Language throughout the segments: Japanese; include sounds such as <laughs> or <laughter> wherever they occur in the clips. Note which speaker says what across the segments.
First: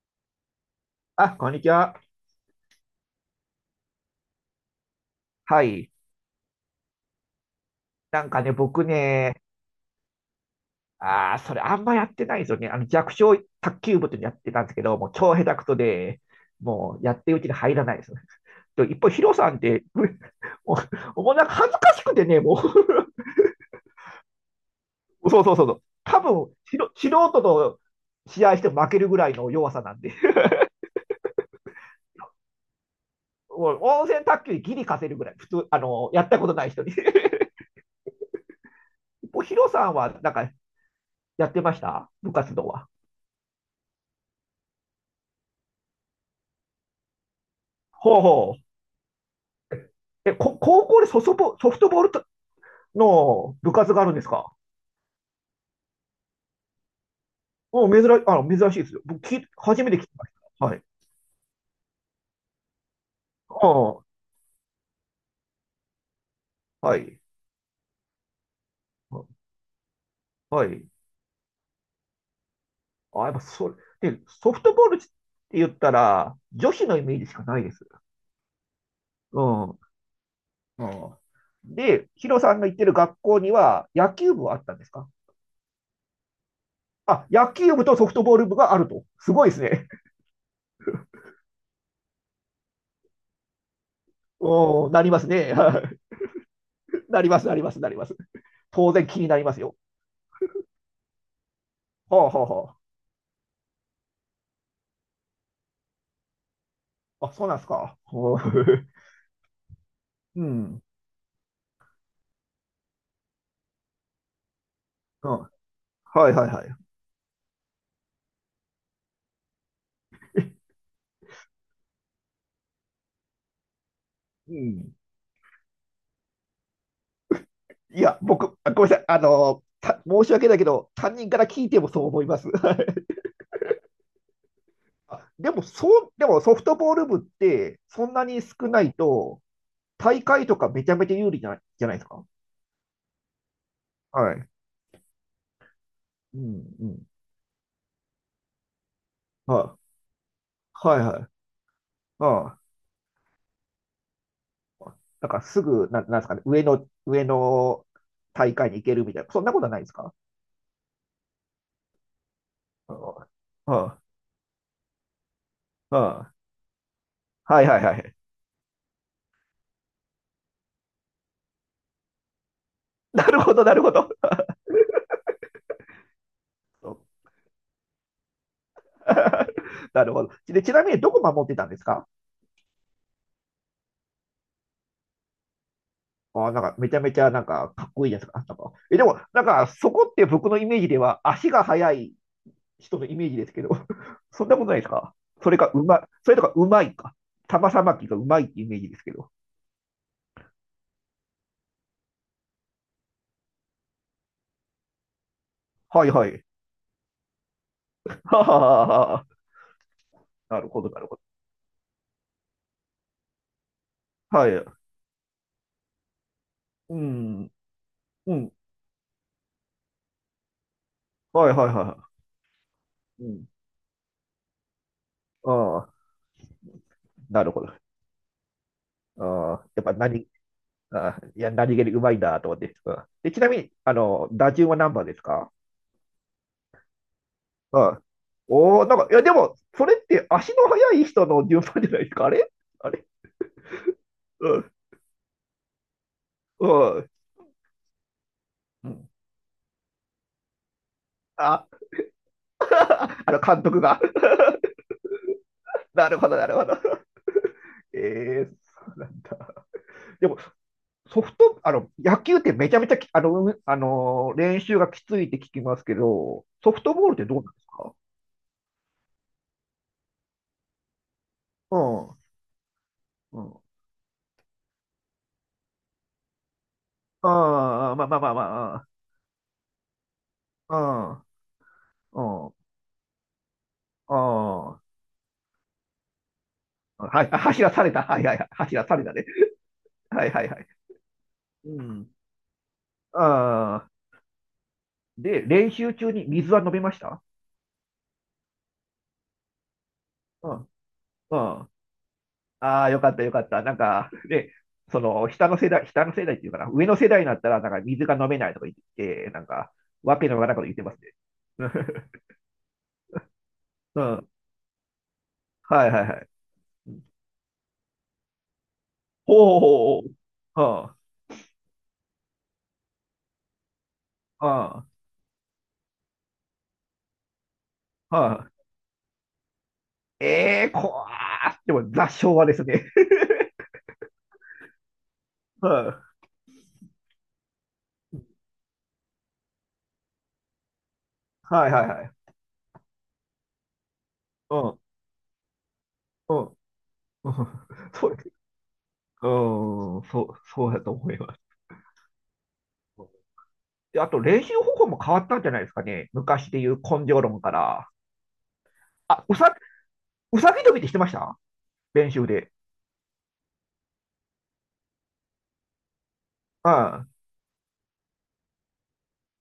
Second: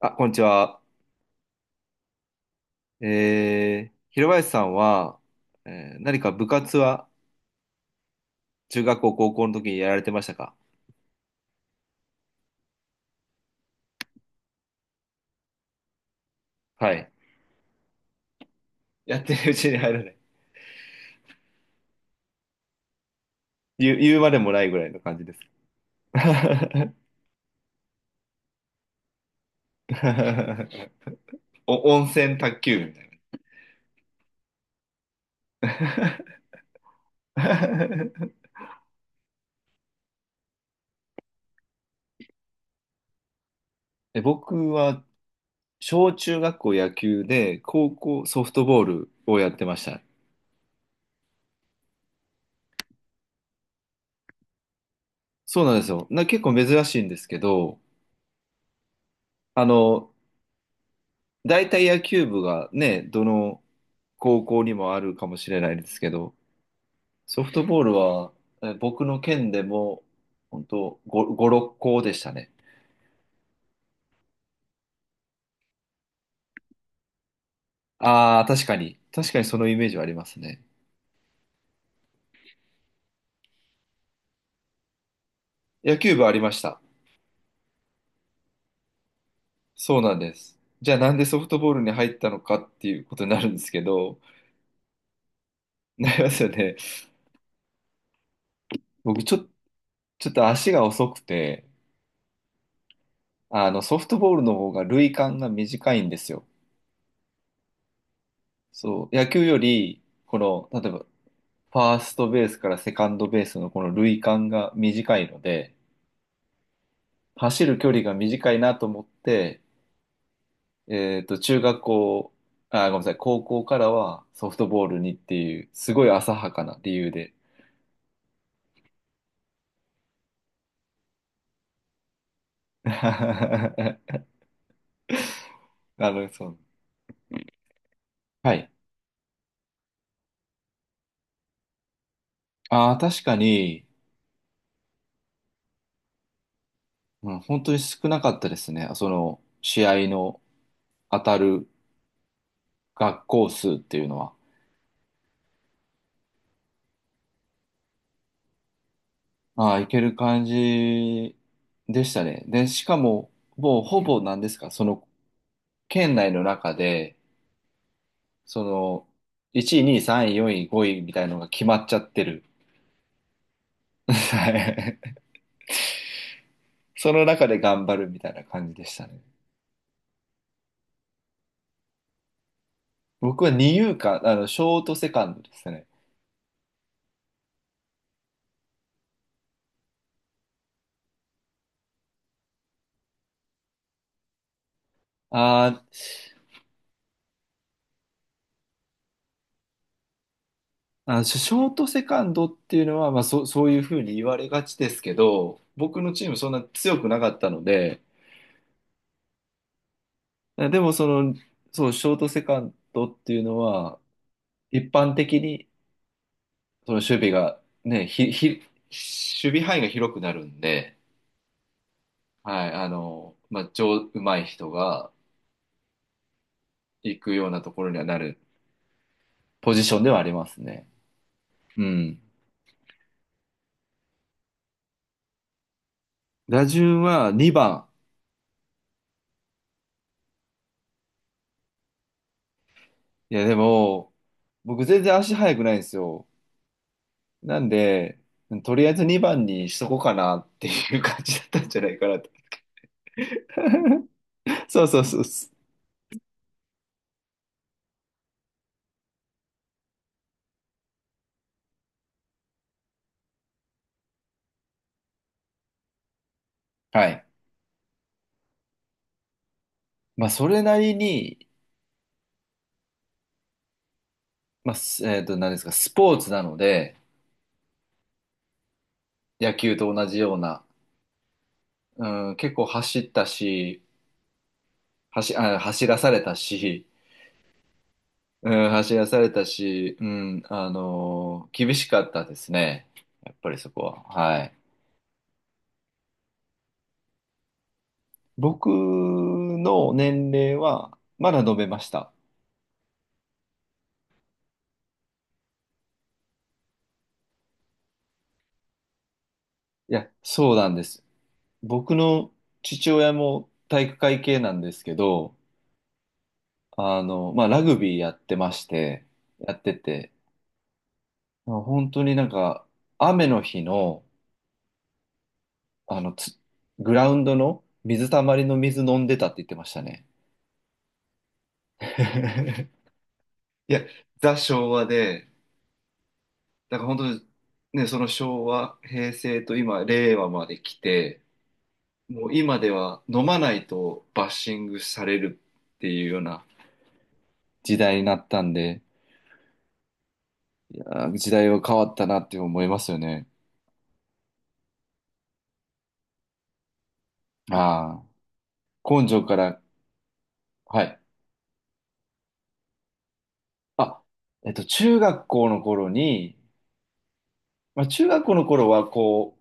Speaker 1: あ、こんにちは。
Speaker 2: あ、こんにちは。
Speaker 1: 広林さんは、
Speaker 2: はい。
Speaker 1: 何か部活は中
Speaker 2: 僕
Speaker 1: 学校、高
Speaker 2: ね、
Speaker 1: 校の時にやられてましたか？
Speaker 2: ああ、それあんまやってないですよね。弱小卓球部っていうのやってたんですけど、もう超下手くそで、
Speaker 1: は
Speaker 2: もう
Speaker 1: い。
Speaker 2: やってるうちに入らないですねと <laughs> 一方、
Speaker 1: や
Speaker 2: ヒ
Speaker 1: って
Speaker 2: ロ
Speaker 1: る
Speaker 2: さ
Speaker 1: う
Speaker 2: んっ
Speaker 1: ちに
Speaker 2: て、
Speaker 1: 入
Speaker 2: <laughs>
Speaker 1: ら
Speaker 2: も
Speaker 1: ない。
Speaker 2: もうなんか恥ずかしくてね、も
Speaker 1: 言う、言うまでもないぐらいの感じ
Speaker 2: う <laughs>
Speaker 1: です。
Speaker 2: そうそうそうそう。多分、ひろ素人と試合しても負けるぐらいの弱さなんで、<laughs>
Speaker 1: <laughs> お、温泉卓球みたい
Speaker 2: もう温泉卓球でギリ勝てるぐらい、普通、やったことない人に。<laughs>
Speaker 1: な。
Speaker 2: 一方、ヒロさんはなんかやってました部活動は。
Speaker 1: <laughs> え、僕は小中学校野球で高
Speaker 2: ほう
Speaker 1: 校ソフ
Speaker 2: ほ
Speaker 1: ト
Speaker 2: う。
Speaker 1: ボールをやってました。
Speaker 2: 高校でソフトボールとの部活があるんですか？
Speaker 1: そうなんですよ。な、結構珍しいんですけど、
Speaker 2: うん、珍しいですよ。
Speaker 1: あ
Speaker 2: 初めて聞き
Speaker 1: の、
Speaker 2: ました。はい。
Speaker 1: 大体野球部がね、どの
Speaker 2: あ
Speaker 1: 高校にもあるかもしれないですけど、
Speaker 2: あ、はい。
Speaker 1: ソフトボールは、え僕の県でも、本
Speaker 2: はい。
Speaker 1: 当5、5、6校でしたね。
Speaker 2: あ、やっぱそれ、で、ソフトボールって言ったら、女子のイメージしかないです。
Speaker 1: ああ、確かに。確か
Speaker 2: う
Speaker 1: にその
Speaker 2: ん。
Speaker 1: イ
Speaker 2: う
Speaker 1: メージはありますね。
Speaker 2: ん。で、ヒロさんが行ってる学校には、野球部はあったんですか？
Speaker 1: 野球部ありました。
Speaker 2: あ、野球部とソフトボール部があると。すごいですね。
Speaker 1: そうなんです。じゃあなんでソフトボールに入ったのかっていうことになるんですけど、
Speaker 2: <laughs> うん、なりますね。<laughs> は
Speaker 1: な
Speaker 2: い、
Speaker 1: りますよね。
Speaker 2: なります。当然気
Speaker 1: 僕
Speaker 2: に
Speaker 1: ち
Speaker 2: な
Speaker 1: ょ、
Speaker 2: りますよ。
Speaker 1: ちょっと足が遅くて、
Speaker 2: はあ、はあ、は
Speaker 1: あのソフトボールの方が塁間が短いんですよ。
Speaker 2: あ。あ、そうなんですか。
Speaker 1: そう、野球より、こ
Speaker 2: う
Speaker 1: の、
Speaker 2: ん。
Speaker 1: 例えばファーストベースからセカンドベースのこの塁間が短
Speaker 2: う
Speaker 1: い
Speaker 2: ん。
Speaker 1: ので、
Speaker 2: はいはいはい。
Speaker 1: 走る距離が短いなと思って、えっと、中学校、あ、ごめんなさい、高校からはソ
Speaker 2: う
Speaker 1: フトボー
Speaker 2: ん。
Speaker 1: ルにっていう、すごい浅はかな理由で。
Speaker 2: ごめんなさい。申し訳ないけど、担任から聞いてもそう思います。<laughs> はい。
Speaker 1: <laughs> あ
Speaker 2: あでも、そう、で
Speaker 1: の、
Speaker 2: も
Speaker 1: そ
Speaker 2: ソ
Speaker 1: う。
Speaker 2: フトボール部って、そんなに
Speaker 1: は
Speaker 2: 少
Speaker 1: い。
Speaker 2: ないと、大会とかめちゃめちゃ有利じゃない、じゃないですか。
Speaker 1: ああ、確かに、
Speaker 2: はい。うん、うん。
Speaker 1: うん、本当に少なかったですね。その、
Speaker 2: は
Speaker 1: 試合の
Speaker 2: い。はい
Speaker 1: 当
Speaker 2: はい。
Speaker 1: たる
Speaker 2: ああ。
Speaker 1: 学校数っていうのは。
Speaker 2: なんかすぐ、な、なんですかね、上の大会に行けるみたいな、そんなことは
Speaker 1: あ
Speaker 2: な
Speaker 1: あ、
Speaker 2: い
Speaker 1: い
Speaker 2: です
Speaker 1: け
Speaker 2: か？
Speaker 1: る感じでしたね。で、しか
Speaker 2: あ
Speaker 1: も、
Speaker 2: あ、
Speaker 1: もうほ
Speaker 2: あ
Speaker 1: ぼ何ですか、その県内
Speaker 2: あ
Speaker 1: の中で、
Speaker 2: あはいはいはい。
Speaker 1: その、1位、2位、3位、4位、5位みたいのが決まっちゃってる。
Speaker 2: なるほど、なるほど。
Speaker 1: <laughs> はい。その
Speaker 2: <laughs>
Speaker 1: 中で頑張るみたいな感じでしたね。
Speaker 2: なるほど。で、ちなみにどこ守ってたんですか？
Speaker 1: 僕は二遊間、あの、ショートセカンドですね。
Speaker 2: あー、なんかめちゃめちゃなんかかっこいいじゃないですか。なんかえ、でも、なんかそこって僕のイメージでは足が速い人のイメージですけど、<laughs> そんなことないですか？
Speaker 1: あー、
Speaker 2: それとかうまいか。玉さばきがうまいってイメージですけど。
Speaker 1: あの、ショートセカンドっていうのは、まあ、そういうふうに言われがちですけど、僕
Speaker 2: はい
Speaker 1: のチ
Speaker 2: は
Speaker 1: ーム
Speaker 2: い。
Speaker 1: そんな強くなかったので、
Speaker 2: <laughs> ははははは。なる
Speaker 1: で
Speaker 2: ほど、
Speaker 1: も
Speaker 2: な
Speaker 1: そ
Speaker 2: るほど。
Speaker 1: の、そう、ショートセカンドっていうのは、
Speaker 2: はい。
Speaker 1: 一般的に、その
Speaker 2: う
Speaker 1: 守備
Speaker 2: ん、
Speaker 1: が、ね、
Speaker 2: うん。
Speaker 1: 守備範囲が広くなるんで、
Speaker 2: はいはいは
Speaker 1: はい、あ
Speaker 2: い。う
Speaker 1: の、
Speaker 2: ん。
Speaker 1: まあ、上手い人が
Speaker 2: ああ、
Speaker 1: 行く
Speaker 2: な
Speaker 1: よう
Speaker 2: るほ
Speaker 1: なとこ
Speaker 2: ど。
Speaker 1: ろにはなる
Speaker 2: ああ、
Speaker 1: ポ
Speaker 2: や
Speaker 1: ジ
Speaker 2: っぱ
Speaker 1: ションではあ
Speaker 2: 何、
Speaker 1: りますね。
Speaker 2: ああ、いや、何
Speaker 1: う
Speaker 2: 気にうまい
Speaker 1: ん。
Speaker 2: なと思って。うん。で、ちなみに、打順は何番ですか？
Speaker 1: 打順は2番。
Speaker 2: はい。おー、なんか、いや、でも、それって足の速い人の順番じゃないですか。あれ？あれ？
Speaker 1: いや、でも、
Speaker 2: うん。
Speaker 1: 僕全然足速くないんですよ。
Speaker 2: うん。
Speaker 1: なんで、とり
Speaker 2: う
Speaker 1: あえず
Speaker 2: ん。
Speaker 1: 2番にしとこうかなっていう感じだった
Speaker 2: あ、
Speaker 1: んじゃないかなと。
Speaker 2: あの監督が。
Speaker 1: そうそうそうそう。
Speaker 2: <laughs> なるほど、なるほど。えー、そうなんだ。でも、ソフト、あの、野球ってめちゃめちゃき、あの、うあのー、練習がきついって聞きますけど、ソフトボ
Speaker 1: は
Speaker 2: ールって
Speaker 1: い。
Speaker 2: どうなんですか？
Speaker 1: まあ、それなりに、
Speaker 2: うん。うん。
Speaker 1: 何ですか、スポーツなので、
Speaker 2: ああ、まあまあまあま
Speaker 1: 野球と同じような、
Speaker 2: あ。う
Speaker 1: うん、
Speaker 2: ん。う
Speaker 1: 結構
Speaker 2: ん。
Speaker 1: 走ったし、
Speaker 2: うん。
Speaker 1: 走らされたし、
Speaker 2: はい。あ、走らされた。はいはいはい。走らされたね。
Speaker 1: う
Speaker 2: はい
Speaker 1: ん、
Speaker 2: はいはい。
Speaker 1: 厳
Speaker 2: う
Speaker 1: しか
Speaker 2: ん。
Speaker 1: ったですね。やっぱりそこ
Speaker 2: ああ。
Speaker 1: は。はい。
Speaker 2: で、練習中に水は飲めました？
Speaker 1: 僕の年
Speaker 2: う
Speaker 1: 齢
Speaker 2: ん、
Speaker 1: は、ま
Speaker 2: う
Speaker 1: だ飲め
Speaker 2: ん。
Speaker 1: ました。
Speaker 2: ああ、よかったよかった。なんか、で、その、下の世代っていうかな、上の世代になったら、なんか水が飲めないとか言って、なんか、
Speaker 1: いや、
Speaker 2: わけのわか
Speaker 1: そ
Speaker 2: らな
Speaker 1: う
Speaker 2: いこと
Speaker 1: な
Speaker 2: 言
Speaker 1: ん
Speaker 2: って
Speaker 1: で
Speaker 2: ます
Speaker 1: す。
Speaker 2: ね。
Speaker 1: 僕の父親も体
Speaker 2: <laughs>
Speaker 1: 育
Speaker 2: う
Speaker 1: 会
Speaker 2: ん。
Speaker 1: 系なんですけど、
Speaker 2: はいはいはい。
Speaker 1: あの、まあ、ラグビーやってまして、や
Speaker 2: ほう
Speaker 1: って
Speaker 2: ほ
Speaker 1: て、
Speaker 2: うほう。は
Speaker 1: まあ本当になんか、雨の日の、
Speaker 2: あ、は
Speaker 1: あの、つグラウンドの水
Speaker 2: あ、
Speaker 1: た
Speaker 2: は
Speaker 1: まり
Speaker 2: あ。
Speaker 1: の水飲んでたって言ってましたね。
Speaker 2: ええー、怖ー。でも、雑昭和ですね。
Speaker 1: <laughs> いや、ザ・昭和で、
Speaker 2: <laughs> うん。
Speaker 1: だから本当にね、その昭和、平成と今、令和まで来て、
Speaker 2: はいはいはい。
Speaker 1: もう今では飲まないとバッ
Speaker 2: う
Speaker 1: シン
Speaker 2: ん、
Speaker 1: グされるっていうよう
Speaker 2: うん。
Speaker 1: な
Speaker 2: うん
Speaker 1: 時
Speaker 2: <laughs>
Speaker 1: 代に
Speaker 2: そ
Speaker 1: な
Speaker 2: う。
Speaker 1: ったんで、
Speaker 2: うん、そう
Speaker 1: い
Speaker 2: だ
Speaker 1: や
Speaker 2: と思
Speaker 1: ー、
Speaker 2: い
Speaker 1: 時
Speaker 2: ま
Speaker 1: 代
Speaker 2: す。
Speaker 1: は変わったなって思いますよね。
Speaker 2: あと練習方法も変わったんじゃないですかね。昔でいう根性論から。
Speaker 1: ああ、根性
Speaker 2: あ、う
Speaker 1: か
Speaker 2: さ、
Speaker 1: ら、
Speaker 2: うさぎ跳び
Speaker 1: は
Speaker 2: ってして
Speaker 1: い。
Speaker 2: ました？練習で。
Speaker 1: あ、中学校の頃に、
Speaker 2: うん、
Speaker 1: まあ、中学校の頃はこ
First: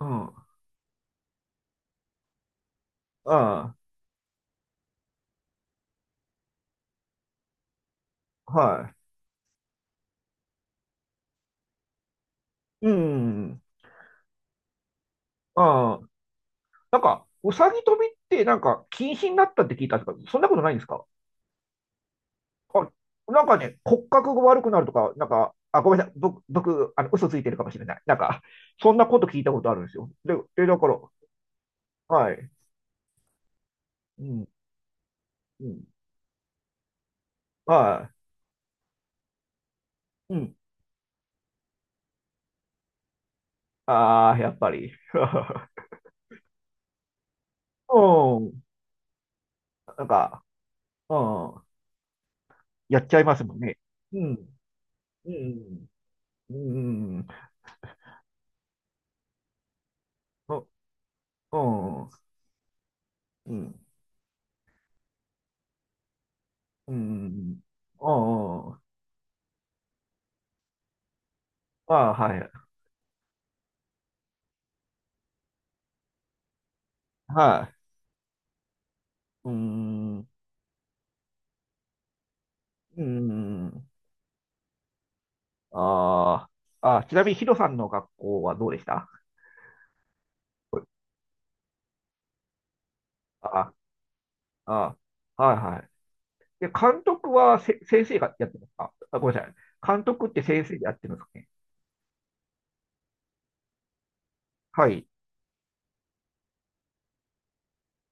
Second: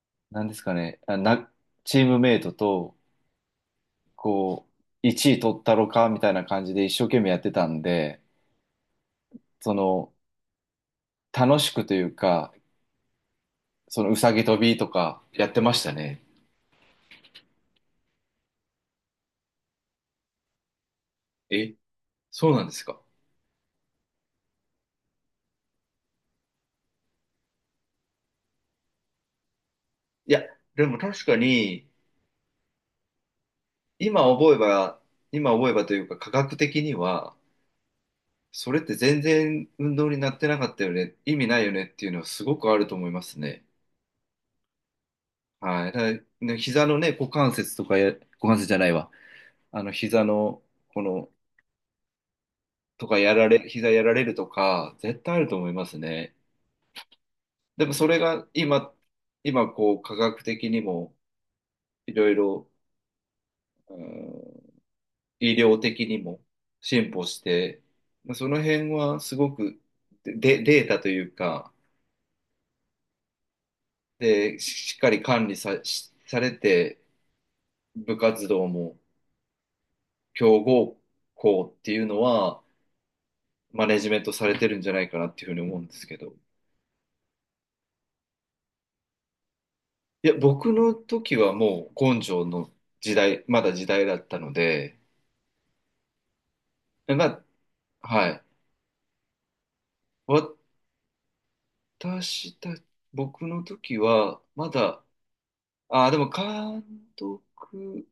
Speaker 2: うん、うん、
Speaker 1: う、なんですかね、チームメイトと、
Speaker 2: は
Speaker 1: こう、1位取ったろかみたいな感じで一生懸命やってたんで、その、楽しくというか、
Speaker 2: い。うん、うん。
Speaker 1: そのうさぎ跳びとかやってました
Speaker 2: な
Speaker 1: ね。
Speaker 2: んか、うさぎ跳びってなんか禁止になったって聞いたんですけど、そんなことないんですか？
Speaker 1: え、そうなんです
Speaker 2: あ、
Speaker 1: か。
Speaker 2: なんかね、骨格が悪くなるとか、なんか、あ、ごめんなさい。僕、嘘ついてるかもしれない。なんか、そんなこと聞いたことあるんですよ。
Speaker 1: い
Speaker 2: で、
Speaker 1: や、
Speaker 2: だ
Speaker 1: で
Speaker 2: か
Speaker 1: も
Speaker 2: ら、
Speaker 1: 確かに、
Speaker 2: はい。
Speaker 1: 今
Speaker 2: うん、
Speaker 1: 覚えば、今
Speaker 2: う
Speaker 1: 覚え
Speaker 2: ん、
Speaker 1: ばというか、科学的には、
Speaker 2: は
Speaker 1: それって全然運動にな
Speaker 2: い。う
Speaker 1: ってな
Speaker 2: ん。
Speaker 1: かったよね、意味ないよねっていうのはすごくあると思いますね。
Speaker 2: ああ、やっぱり。<laughs>
Speaker 1: はい。だからね、膝のね、股関節とかや、股
Speaker 2: う
Speaker 1: 関
Speaker 2: ん。
Speaker 1: 節じゃないわ。あの、
Speaker 2: なん
Speaker 1: 膝
Speaker 2: か、
Speaker 1: の、こ
Speaker 2: う
Speaker 1: の、
Speaker 2: ん、や
Speaker 1: と
Speaker 2: っち
Speaker 1: か
Speaker 2: ゃい
Speaker 1: や
Speaker 2: ます
Speaker 1: ら
Speaker 2: も
Speaker 1: れ、
Speaker 2: んね。
Speaker 1: 膝やら
Speaker 2: う
Speaker 1: れると
Speaker 2: ん、
Speaker 1: か、絶
Speaker 2: う
Speaker 1: 対あると思いま
Speaker 2: ん、
Speaker 1: すね。
Speaker 2: うん、うん、うん、
Speaker 1: でもそれが今、今こう、科学的にも、
Speaker 2: うん、
Speaker 1: いろいろ、
Speaker 2: うん、
Speaker 1: うん、医療的にも
Speaker 2: う
Speaker 1: 進歩し
Speaker 2: ん、
Speaker 1: て、
Speaker 2: う
Speaker 1: まあその
Speaker 2: ん、あ
Speaker 1: 辺はすごくで、データというか、
Speaker 2: あ、はい、
Speaker 1: で、ししっかり管理さ、しされて、
Speaker 2: はい、
Speaker 1: 部活動も
Speaker 2: うん、
Speaker 1: 強豪校っていうのは、
Speaker 2: う
Speaker 1: マ
Speaker 2: ん、
Speaker 1: ネジメントされてるんじゃないかなっていうふうに思うんですけど、
Speaker 2: ああ、あ、ちなみにヒロさんの学校はどうでした？
Speaker 1: いや、僕の時はもう根性の時代、まだ
Speaker 2: あ、
Speaker 1: 時代だったの
Speaker 2: あ、
Speaker 1: で、
Speaker 2: はい、はい。で、監
Speaker 1: ま
Speaker 2: 督はせ先
Speaker 1: あ、
Speaker 2: 生
Speaker 1: は
Speaker 2: が
Speaker 1: い。
Speaker 2: やってますか？あ、ごめんなさい。監督って先生でやってるんですかね？
Speaker 1: 私た、僕の時は、ま
Speaker 2: は
Speaker 1: だ、
Speaker 2: い。
Speaker 1: ああ、でも監督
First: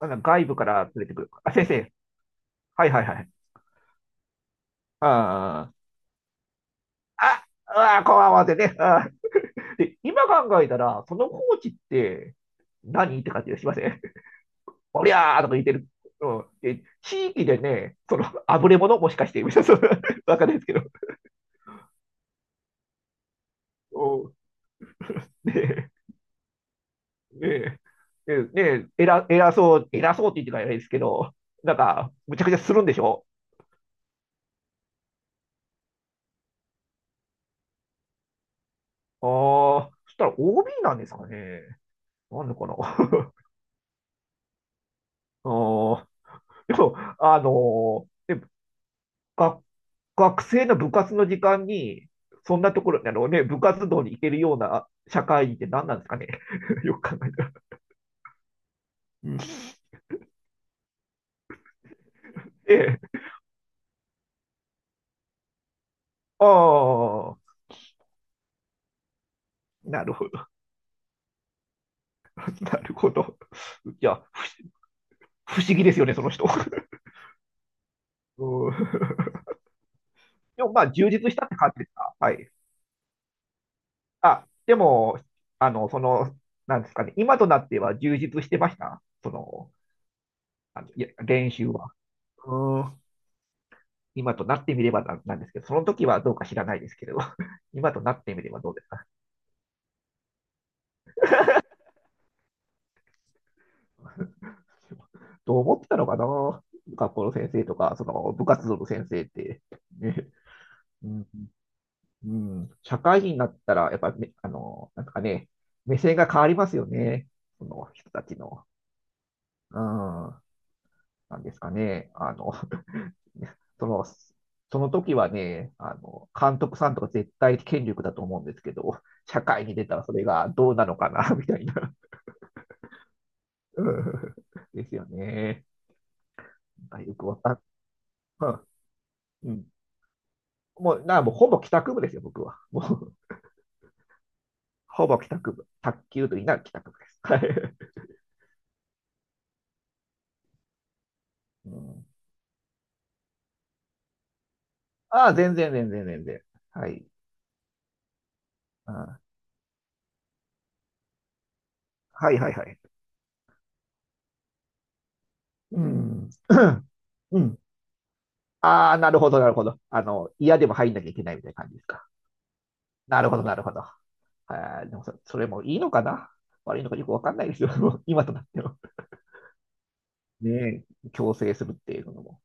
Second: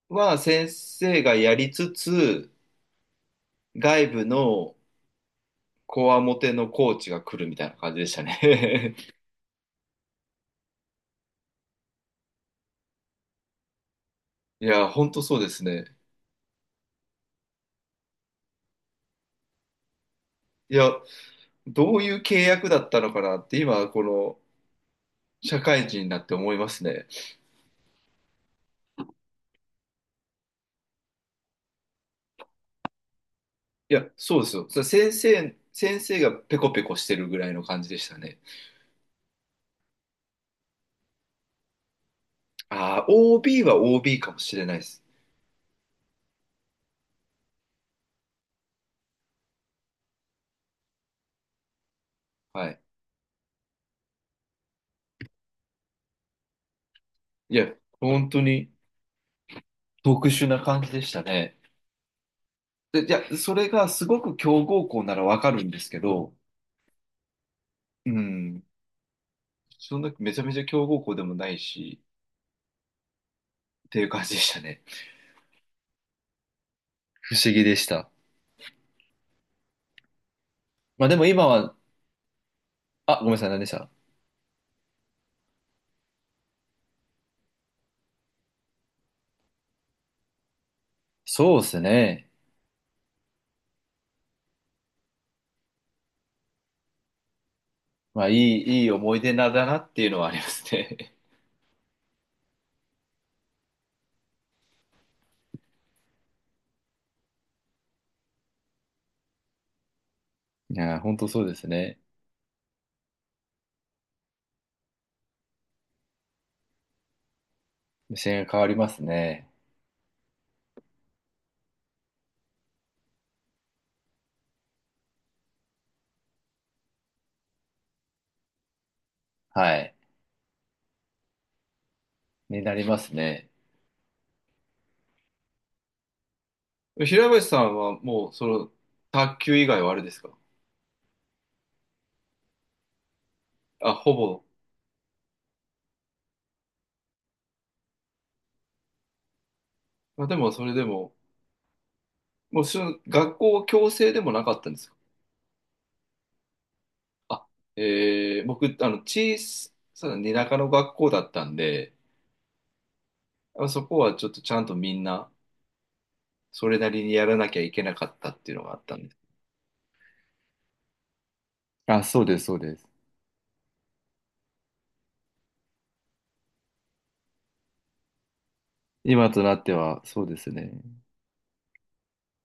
Speaker 2: あの
Speaker 1: は
Speaker 2: 外部か
Speaker 1: 先
Speaker 2: ら連れて
Speaker 1: 生
Speaker 2: くる。
Speaker 1: が
Speaker 2: あ、
Speaker 1: や
Speaker 2: 先
Speaker 1: りつ
Speaker 2: 生。
Speaker 1: つ、
Speaker 2: はいはいはい。
Speaker 1: 外部の
Speaker 2: ああ。
Speaker 1: こわもてのコーチが来
Speaker 2: あ、
Speaker 1: るみたいな
Speaker 2: う
Speaker 1: 感じ
Speaker 2: わ、
Speaker 1: でし
Speaker 2: こ
Speaker 1: た
Speaker 2: わわってね。
Speaker 1: ね。
Speaker 2: で、今考えたら、そのコーチって何って感じがしません？
Speaker 1: <laughs> いや、ほ
Speaker 2: お
Speaker 1: ん
Speaker 2: り
Speaker 1: とそ
Speaker 2: ゃ
Speaker 1: う
Speaker 2: ー
Speaker 1: で
Speaker 2: とか言
Speaker 1: す
Speaker 2: って
Speaker 1: ね。
Speaker 2: る。うん、で地域でね、その、あぶれ者もしかして、<laughs> みたいな、そ、わかんないですけ
Speaker 1: い
Speaker 2: ど。
Speaker 1: や、どういう契約だったのかなって今、こ
Speaker 2: うん、
Speaker 1: の社会人に
Speaker 2: ね
Speaker 1: なって思いますね。
Speaker 2: え、ねねえ、偉そうって言ってからないですけど、なんか、むちゃくちゃするんでしょ？
Speaker 1: いや、そうですよ。それ先生がペコペコしてるぐらいの感じでしたね。
Speaker 2: ああ、そしたら OB なんですかね。なんでかな。<laughs>
Speaker 1: ああ、
Speaker 2: あ
Speaker 1: OB は OB かもしれないです。
Speaker 2: あ、でも、あのーで学学生の部活の時間に、そん
Speaker 1: は
Speaker 2: なと
Speaker 1: い。
Speaker 2: ころ、あのね、部活動に行けるような社会人って何なんですかね。<laughs> よく考えたら。
Speaker 1: いや、本当に
Speaker 2: うん、
Speaker 1: 特殊な感じでしたね。
Speaker 2: え
Speaker 1: で、じ
Speaker 2: え、
Speaker 1: ゃあ、それがすごく強豪校ならわかるんですけど、
Speaker 2: ああ、
Speaker 1: うん、そん
Speaker 2: な
Speaker 1: な
Speaker 2: るほ
Speaker 1: めちゃ
Speaker 2: ど、
Speaker 1: めちゃ強豪校でもないし、
Speaker 2: <laughs> なるほど。
Speaker 1: っ
Speaker 2: い
Speaker 1: ていう
Speaker 2: や、
Speaker 1: 感じでしたね。
Speaker 2: 不思議ですよね、その人。<laughs>
Speaker 1: 不思議でした。
Speaker 2: うん。でもまあ、
Speaker 1: まあ
Speaker 2: 充
Speaker 1: でも
Speaker 2: 実し
Speaker 1: 今
Speaker 2: たって感
Speaker 1: は、
Speaker 2: じですか。はい。
Speaker 1: あ、ごめんなさい、何でした？
Speaker 2: あ、でも、あの、その、なんですかね、今となっては充実してました。その、あの、いや、練
Speaker 1: そうで
Speaker 2: 習
Speaker 1: す
Speaker 2: は。
Speaker 1: ね。
Speaker 2: うん。今となってみればな、なんですけど、その時はどうか知らないですけど、<laughs> 今とな
Speaker 1: ま
Speaker 2: っ
Speaker 1: あ、
Speaker 2: てみればどうで
Speaker 1: い
Speaker 2: す
Speaker 1: い
Speaker 2: か？
Speaker 1: 思い出なんだなっていうのはありますね。
Speaker 2: <laughs> どう思ってたのかな、学校の先生とか、その部活動の先生って。ね、
Speaker 1: <laughs> いやー、
Speaker 2: う
Speaker 1: 本
Speaker 2: ん、
Speaker 1: 当そうですね。
Speaker 2: うん、社会人になったら、やっぱりあの、なんかね、目線が変わりますよね。その人
Speaker 1: 目
Speaker 2: たち
Speaker 1: 線が変
Speaker 2: の。
Speaker 1: わりますね。
Speaker 2: うん、なんですかね。あの、<laughs> その、その時はね、あの、監督さんとか絶対権力だと思うんですけど、社会に
Speaker 1: は
Speaker 2: 出
Speaker 1: い。
Speaker 2: たらそれがどうなのかな、みたいな。
Speaker 1: になりますね。
Speaker 2: うん <laughs> ですよね。なんかよく
Speaker 1: 平
Speaker 2: わ
Speaker 1: 林
Speaker 2: か
Speaker 1: さ
Speaker 2: ん、
Speaker 1: んはもう、その、
Speaker 2: う
Speaker 1: 卓
Speaker 2: ん、う
Speaker 1: 球
Speaker 2: ん、
Speaker 1: 以外はあれですか？
Speaker 2: もうほぼ帰宅部ですよ、僕は。もう、
Speaker 1: あ、ほぼ。
Speaker 2: ほぼ帰宅部。卓球と言いながら帰宅部です。<laughs> はい。
Speaker 1: まあ、でも、それでも、
Speaker 2: うん。
Speaker 1: もう、その学校強制でもなかったんですか？
Speaker 2: ああ、全然。はい。
Speaker 1: あ、えー、僕、あの、
Speaker 2: ああ、
Speaker 1: 小さな田舎の学校だったんで、
Speaker 2: はい、はい、はい。
Speaker 1: あそこはちょっとちゃんとみんな、
Speaker 2: うん。
Speaker 1: それな
Speaker 2: <clears throat>
Speaker 1: りにやら
Speaker 2: う
Speaker 1: なき
Speaker 2: ん。
Speaker 1: ゃいけなかったっていうのがあっ
Speaker 2: あ
Speaker 1: た
Speaker 2: あ、
Speaker 1: んで
Speaker 2: な
Speaker 1: す。
Speaker 2: るほど、なるほど。あの、嫌でも入んなきゃいけないみたいな感じです
Speaker 1: あ、
Speaker 2: か。
Speaker 1: そうです、そうです。
Speaker 2: なるほど、なるほど。ああ、でもそ、それもいいのかな？悪いのかよくわかんないですよ。<laughs> もう今となっては。
Speaker 1: 今となっては、そうですね。
Speaker 2: ねえ、強制するっていうのも。